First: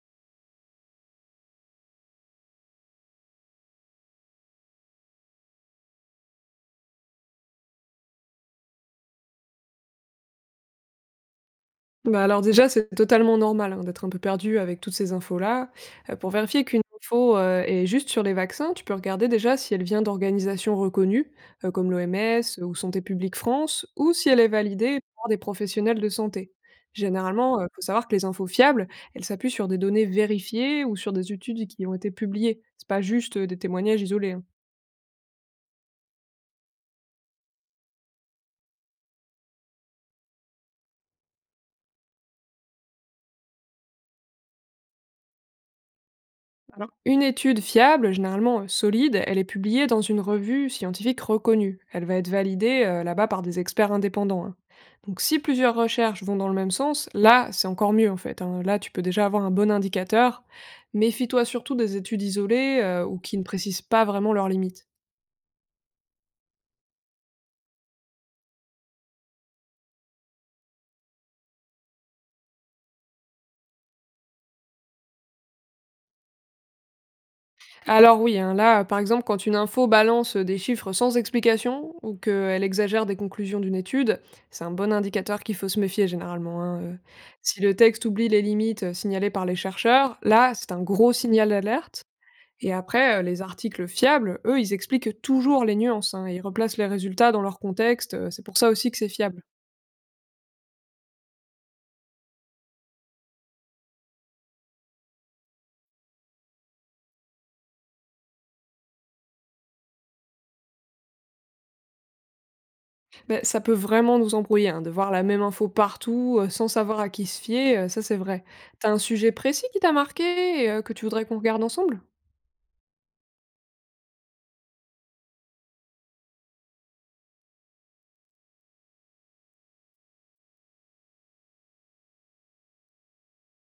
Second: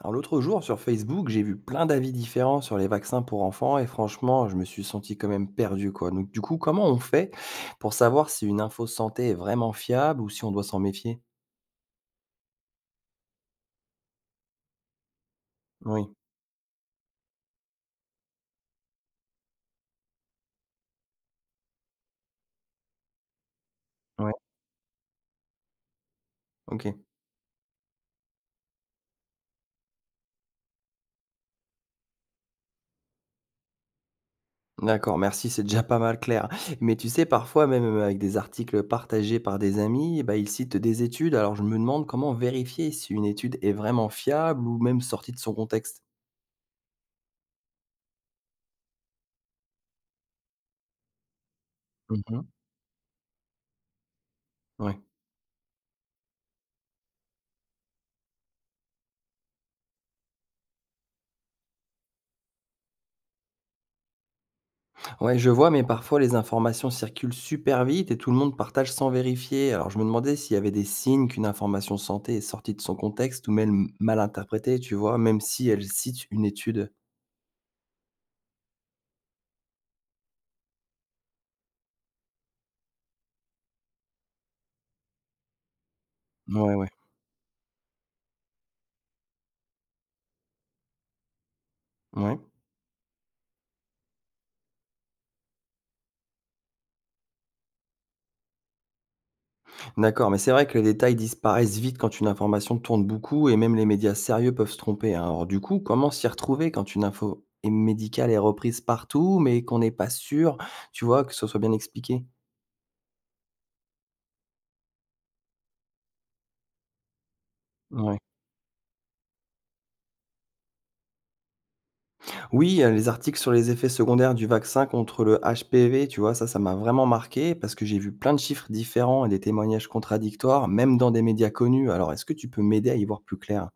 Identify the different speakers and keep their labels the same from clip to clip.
Speaker 1: Alors l'autre jour sur Facebook, j'ai vu plein d'avis différents sur les vaccins pour enfants et franchement, je me suis senti quand même perdu quoi. Donc du coup, comment on fait pour savoir si une info santé est vraiment fiable ou si on doit s'en méfier.
Speaker 2: Alors déjà, c'est totalement normal, hein, d'être un peu perdu avec toutes ces infos-là.
Speaker 1: Oui,
Speaker 2: Pour vérifier qu'une info, est juste sur les vaccins, tu peux regarder déjà si elle vient d'organisations reconnues, comme l'OMS ou Santé publique France, ou si
Speaker 1: ouais,
Speaker 2: elle est validée par des professionnels de santé.
Speaker 1: ok.
Speaker 2: Généralement, il faut savoir que les infos fiables, elles s'appuient sur des données vérifiées ou sur des études qui ont été publiées. C'est pas juste, des témoignages isolés, hein.
Speaker 1: D'accord, merci, c'est déjà pas mal clair. Mais tu sais, parfois, même avec des articles partagés par des amis, bah, ils citent des études, alors je me demande comment vérifier si une étude est vraiment fiable ou même sortie de son contexte.
Speaker 2: Une étude fiable, généralement, solide, elle est publiée dans une revue scientifique reconnue. Elle va être validée là-bas par des experts indépendants, hein.
Speaker 1: Oui,
Speaker 2: Donc si plusieurs recherches vont dans le même sens, là c'est encore mieux en fait, hein. Là tu peux déjà avoir un bon indicateur. Méfie-toi surtout des études isolées ou qui ne précisent pas vraiment leurs limites.
Speaker 1: ouais, je vois, mais parfois les informations circulent super vite et tout le monde partage sans vérifier. Alors je me demandais s'il y avait des signes qu'une information santé est sortie de son contexte ou même mal interprétée, tu vois, même si elle cite une étude.
Speaker 2: Alors oui, hein, là, par exemple, quand une info balance des chiffres sans explication ou qu'elle exagère des conclusions d'une étude, c'est un bon indicateur qu'il faut se méfier généralement,
Speaker 1: Ouais,
Speaker 2: hein,
Speaker 1: ouais.
Speaker 2: euh. Si le texte oublie les limites, signalées par les chercheurs, là, c'est un gros signal d'alerte.
Speaker 1: Ouais.
Speaker 2: Et après, les articles fiables, eux, ils expliquent toujours les nuances hein, et ils replacent les résultats dans leur contexte. C'est pour ça aussi que c'est fiable.
Speaker 1: D'accord, mais c'est vrai que les détails disparaissent vite quand une information tourne beaucoup et même les médias sérieux peuvent se tromper, hein. Alors du coup, comment s'y retrouver quand médicale est reprise partout, mais qu'on n'est pas sûr, tu vois, que ce soit bien expliqué?
Speaker 2: Ben, ça peut vraiment nous embrouiller, hein, de voir la même info partout, sans savoir à qui se fier, ça c'est
Speaker 1: Ouais.
Speaker 2: vrai. T'as un sujet précis qui t'a marqué et que tu voudrais qu'on regarde ensemble?
Speaker 1: Oui, les articles sur les effets secondaires du vaccin contre le HPV, tu vois? Ça m'a vraiment marqué parce que j'ai vu plein de chiffres différents et des témoignages contradictoires, même dans des médias connus. Alors, est-ce que tu peux m'aider à y voir plus clair?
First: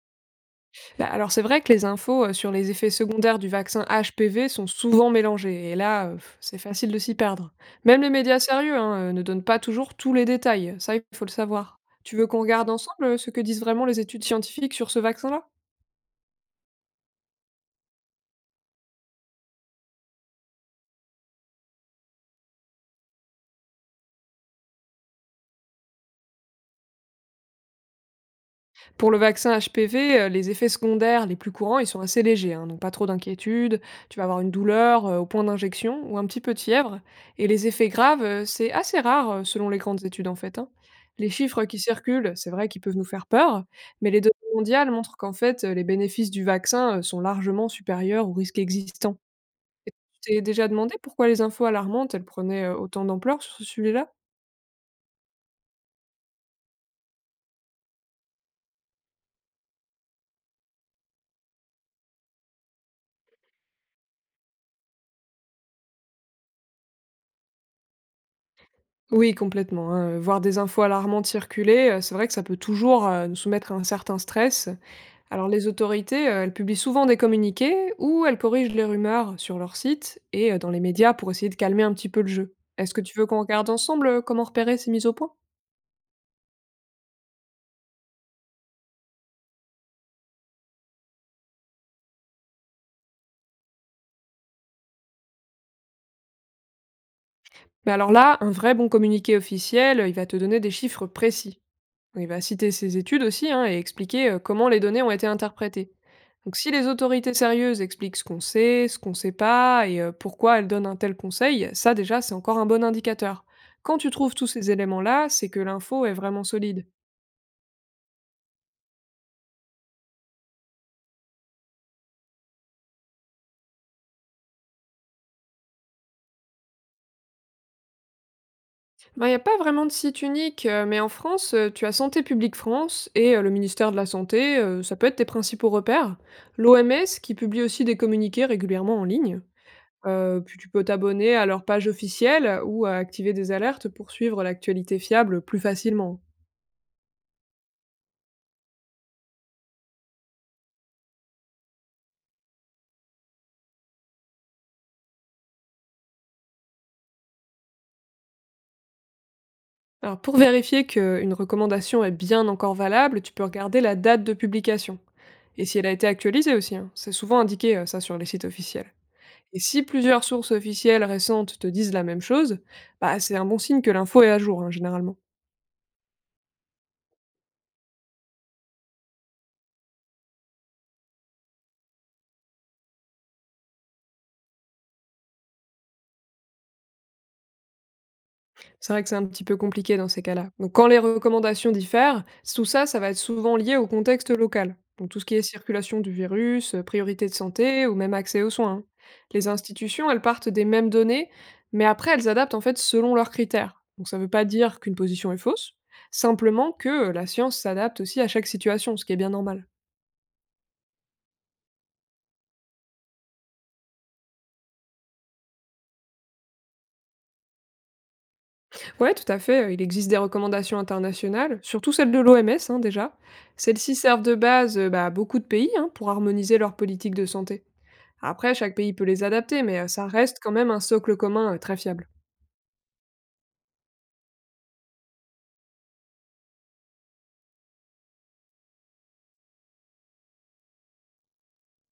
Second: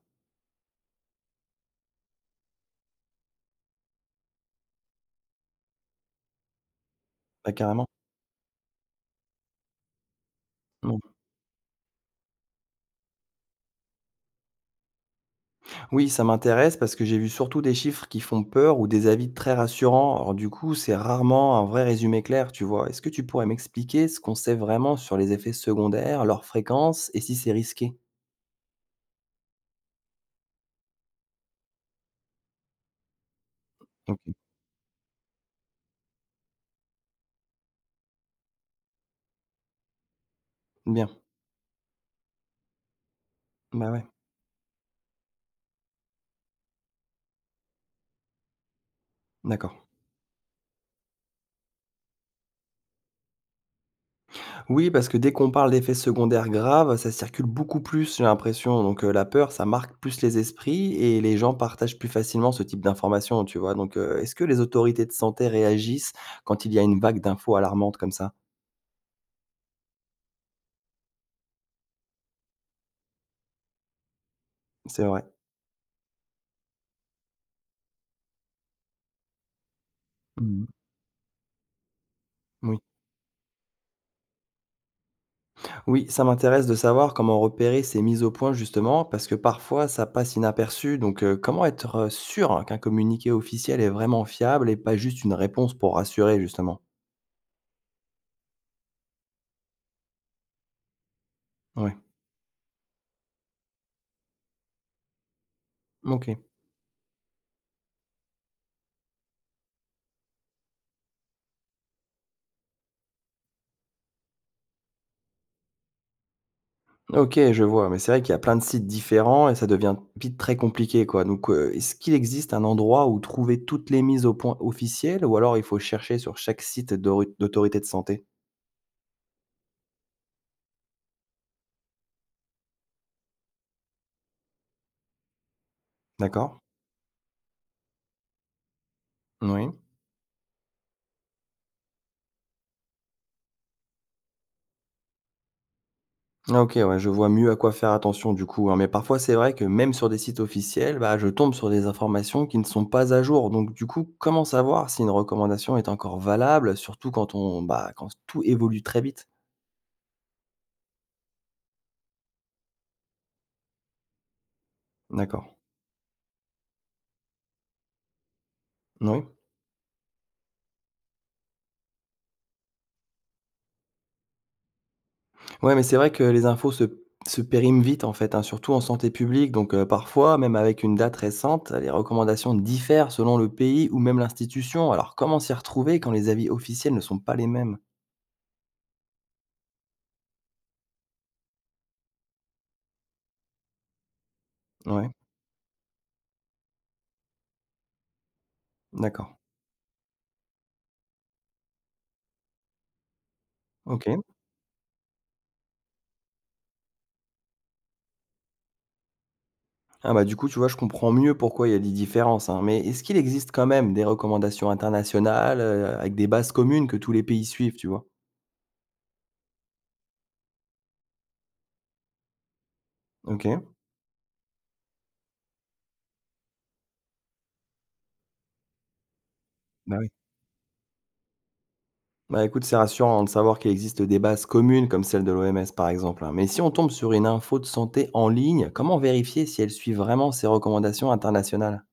Speaker 2: Alors c'est vrai que les infos, sur les effets secondaires du vaccin HPV sont souvent mélangées et là, c'est facile de s'y perdre.
Speaker 1: Bah, carrément.
Speaker 2: Même les médias sérieux, hein, ne donnent pas toujours tous les détails, ça il
Speaker 1: Mmh.
Speaker 2: faut le savoir. Tu veux qu'on regarde ensemble, ce que disent vraiment les études scientifiques sur ce vaccin-là?
Speaker 1: Oui, ça m'intéresse parce que j'ai vu surtout des chiffres qui font peur ou des avis très rassurants. Alors du coup, c'est rarement un vrai résumé clair, tu vois? Est-ce que tu pourrais m'expliquer ce qu'on sait vraiment sur les effets secondaires, leur fréquence et si c'est risqué?
Speaker 2: Pour le vaccin HPV, les effets secondaires les plus courants, ils sont assez légers, hein, donc pas trop d'inquiétude. Tu vas
Speaker 1: OK.
Speaker 2: avoir une douleur, au point d'injection ou un petit peu de fièvre et les effets graves, c'est assez rare, selon les grandes études, en fait, hein.
Speaker 1: Bien.
Speaker 2: Les chiffres qui circulent, c'est vrai qu'ils peuvent nous faire peur,
Speaker 1: Bah, ouais.
Speaker 2: mais les données mondiales montrent qu'en fait, les bénéfices du vaccin, sont largement supérieurs aux risques existants.
Speaker 1: D'accord.
Speaker 2: Tu t'es déjà demandé pourquoi les infos alarmantes, elles prenaient, autant d'ampleur sur ce sujet-là?
Speaker 1: Oui, parce que dès qu'on parle d'effets secondaires graves, ça circule beaucoup plus, j'ai l'impression. Donc, la peur, ça marque plus les esprits et les gens partagent plus facilement ce type d'informations, tu vois? Donc, est-ce que les autorités de santé réagissent quand il y a une vague d'infos alarmantes comme ça?
Speaker 2: Oui, complètement, hein. Voir des infos alarmantes circuler, c'est vrai que ça peut toujours, nous soumettre à un certain stress.
Speaker 1: C'est vrai.
Speaker 2: Alors les autorités, elles publient souvent des communiqués ou elles corrigent les rumeurs sur leur site et
Speaker 1: Mmh.
Speaker 2: dans les médias pour essayer de calmer un petit peu le jeu.
Speaker 1: Oui.
Speaker 2: Est-ce que tu veux qu'on regarde ensemble, comment repérer ces mises au point?
Speaker 1: Oui, ça m'intéresse de savoir comment repérer ces mises au point justement, parce que parfois ça passe inaperçu. Donc, comment être, sûr hein, qu'un communiqué officiel est vraiment fiable et pas juste une réponse pour rassurer justement?
Speaker 2: Mais alors là, un vrai bon communiqué officiel, il va te donner des chiffres précis.
Speaker 1: Oui.
Speaker 2: Oui, bah, citer ses études aussi hein, et expliquer comment les données ont été interprétées.
Speaker 1: OK.
Speaker 2: Donc si les autorités sérieuses expliquent ce qu'on sait pas et pourquoi elles donnent un tel conseil, ça déjà c'est encore un bon indicateur. Quand tu trouves tous ces éléments-là, c'est que l'info est vraiment solide.
Speaker 1: OK, je vois, mais c'est vrai qu'il y a plein de sites différents et ça devient vite très compliqué, quoi. Donc, est-ce qu'il existe un endroit où trouver toutes les mises au point officielles ou alors il faut chercher sur chaque site d'ori d'autorité de santé?
Speaker 2: Ben, il n'y a pas vraiment de site unique, mais en France, tu as Santé publique France et le ministère de la Santé, ça peut être tes principaux repères.
Speaker 1: D'accord.
Speaker 2: L'OMS qui publie aussi des communiqués régulièrement en ligne.
Speaker 1: Oui.
Speaker 2: Puis tu peux t'abonner à leur page officielle ou à activer des alertes pour suivre l'actualité fiable plus facilement.
Speaker 1: Ah OK, ouais, je vois mieux à quoi faire attention du coup, hein, mais parfois c'est vrai que même sur des sites officiels, bah, je tombe sur des informations qui ne sont pas à jour. Donc du coup, comment savoir si une recommandation est encore valable, surtout quand on bah, quand tout évolue très vite?
Speaker 2: Alors pour vérifier qu'une recommandation est bien encore valable, tu peux regarder la date de publication
Speaker 1: D'accord.
Speaker 2: et si elle a été actualisée aussi, hein. C'est souvent indiqué, ça sur les sites officiels
Speaker 1: Moui.
Speaker 2: et si plusieurs sources officielles récentes te disent la même chose, bah, c'est un bon signe que l'info est à jour, hein, généralement.
Speaker 1: Ouais, mais c'est vrai que les infos se périment vite en fait, hein, surtout en santé publique. Donc parfois, même avec une date récente, les recommandations diffèrent selon le pays ou même l'institution. Alors comment s'y retrouver quand les avis officiels ne sont pas les mêmes?
Speaker 2: C'est vrai que c'est un petit peu compliqué dans ces cas-là. Donc quand les recommandations diffèrent, tout ça, ça va être souvent lié au contexte local. Donc
Speaker 1: Ouais,
Speaker 2: tout ce qui est circulation du virus, priorité de santé ou même accès aux soins, hein.
Speaker 1: d'accord.
Speaker 2: Les institutions, elles partent des mêmes données, mais après elles adaptent en fait selon leurs critères. Donc ça
Speaker 1: OK.
Speaker 2: ne veut pas dire qu'une position est fausse, simplement que la science s'adapte aussi à chaque situation, ce qui est bien normal.
Speaker 1: Ah bah, du coup, tu vois, je comprends mieux pourquoi il y a des différences, hein. Mais est-ce qu'il existe quand même des recommandations internationales, avec des bases communes que tous les pays suivent, tu vois?
Speaker 2: Ouais, tout à fait, il existe des recommandations internationales, surtout celles de l'OMS déjà.
Speaker 1: OK.
Speaker 2: Celles-ci servent de base, à beaucoup de pays hein, pour harmoniser leur politique de santé. Après, chaque pays peut les adapter, mais
Speaker 1: Bah,
Speaker 2: ça
Speaker 1: oui.
Speaker 2: reste quand même un socle commun, très fiable.
Speaker 1: Bah, écoute, c'est rassurant de savoir qu'il existe des bases communes comme celle de l'OMS par exemple, hein. Mais si on tombe sur une info de santé en ligne, comment vérifier si elle suit vraiment ces recommandations internationales?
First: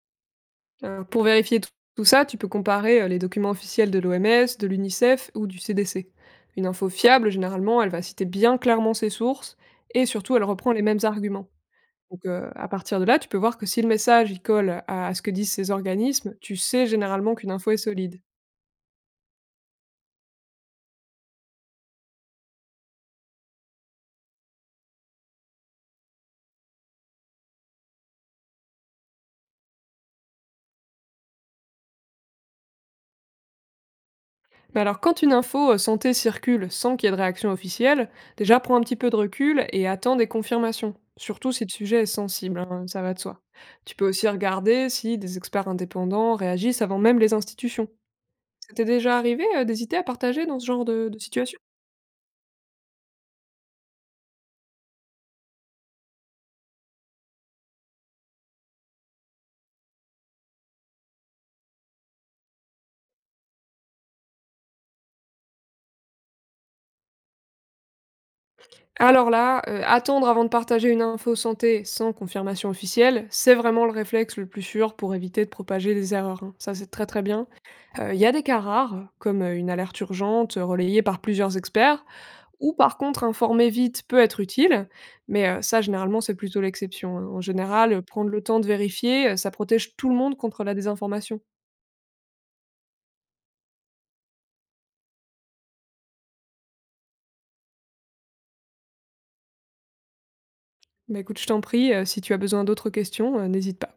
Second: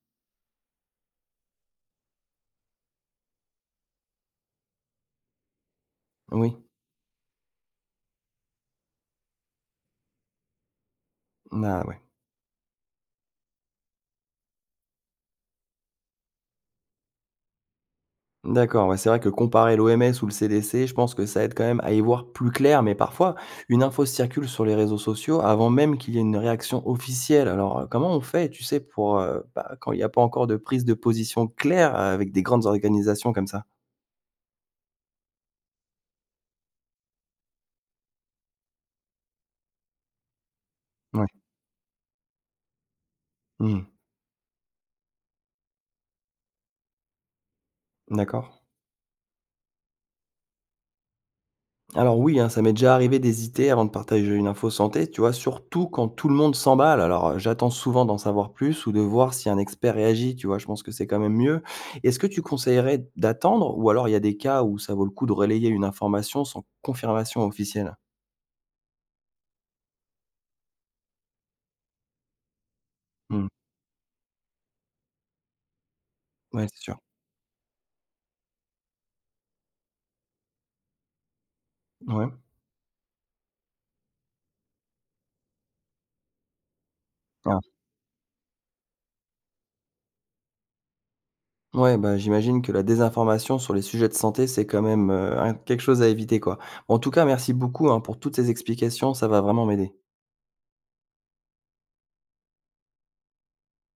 Speaker 2: Pour vérifier tout ça, tu peux comparer, les documents officiels de l'OMS, de l'UNICEF ou du CDC.
Speaker 1: Oui.
Speaker 2: Une info fiable, généralement, elle va citer bien clairement ses sources et surtout, elle reprend les mêmes arguments.
Speaker 1: Ah ouais.
Speaker 2: Donc à partir de là, tu peux voir que si le message, il colle à ce que disent ces organismes, tu sais généralement qu'une info est solide.
Speaker 1: D'accord, ouais, c'est vrai que comparer l'OMS ou le CDC, je pense que ça aide quand même à y voir plus clair, mais parfois, une info circule sur les réseaux sociaux avant même qu'il y ait une réaction officielle. Alors, comment on fait, tu sais, pour bah, quand il n'y a pas encore de prise de position claire avec des grandes organisations comme ça?
Speaker 2: Mais alors, quand une info santé circule sans qu'il y ait de réaction officielle, déjà prends un petit peu de recul et attends des confirmations,
Speaker 1: Ouais.
Speaker 2: surtout si le sujet est sensible, hein, ça va de soi.
Speaker 1: Hmm.
Speaker 2: Tu peux aussi regarder si des experts indépendants réagissent avant même les institutions.
Speaker 1: D'accord.
Speaker 2: Ça t'est déjà arrivé d'hésiter à partager dans ce genre de situation?
Speaker 1: Alors oui, hein, ça m'est déjà arrivé d'hésiter avant de partager une info santé, tu vois, surtout quand tout le monde s'emballe. Alors j'attends souvent d'en savoir plus ou de voir si un expert réagit, tu vois, je pense que c'est quand même mieux. Est-ce que tu conseillerais d'attendre ou alors il y a des cas où ça vaut le coup de relayer une information sans confirmation officielle?
Speaker 2: Alors là, attendre avant de partager une info santé sans confirmation officielle,
Speaker 1: Hmm.
Speaker 2: c'est vraiment le réflexe le plus sûr pour éviter de propager des erreurs, hein.
Speaker 1: Ouais,
Speaker 2: Ça,
Speaker 1: c'est
Speaker 2: c'est
Speaker 1: sûr.
Speaker 2: très très bien. Il y a des cas rares, comme une alerte urgente, relayée par plusieurs experts,
Speaker 1: Ouais.
Speaker 2: ou par contre, informer vite peut être utile, mais ça généralement c'est plutôt l'exception, hein. En
Speaker 1: Ah.
Speaker 2: général, prendre le temps de vérifier, ça protège tout le monde contre la désinformation.
Speaker 1: Ouais, bah, j'imagine que la désinformation sur les sujets de santé, c'est quand même quelque chose à éviter, quoi. Bon, en tout cas, merci beaucoup hein, pour toutes ces explications, ça va vraiment m'aider.
Speaker 2: Bah, écoute, je t'en prie, si tu as besoin d'autres questions, n'hésite pas.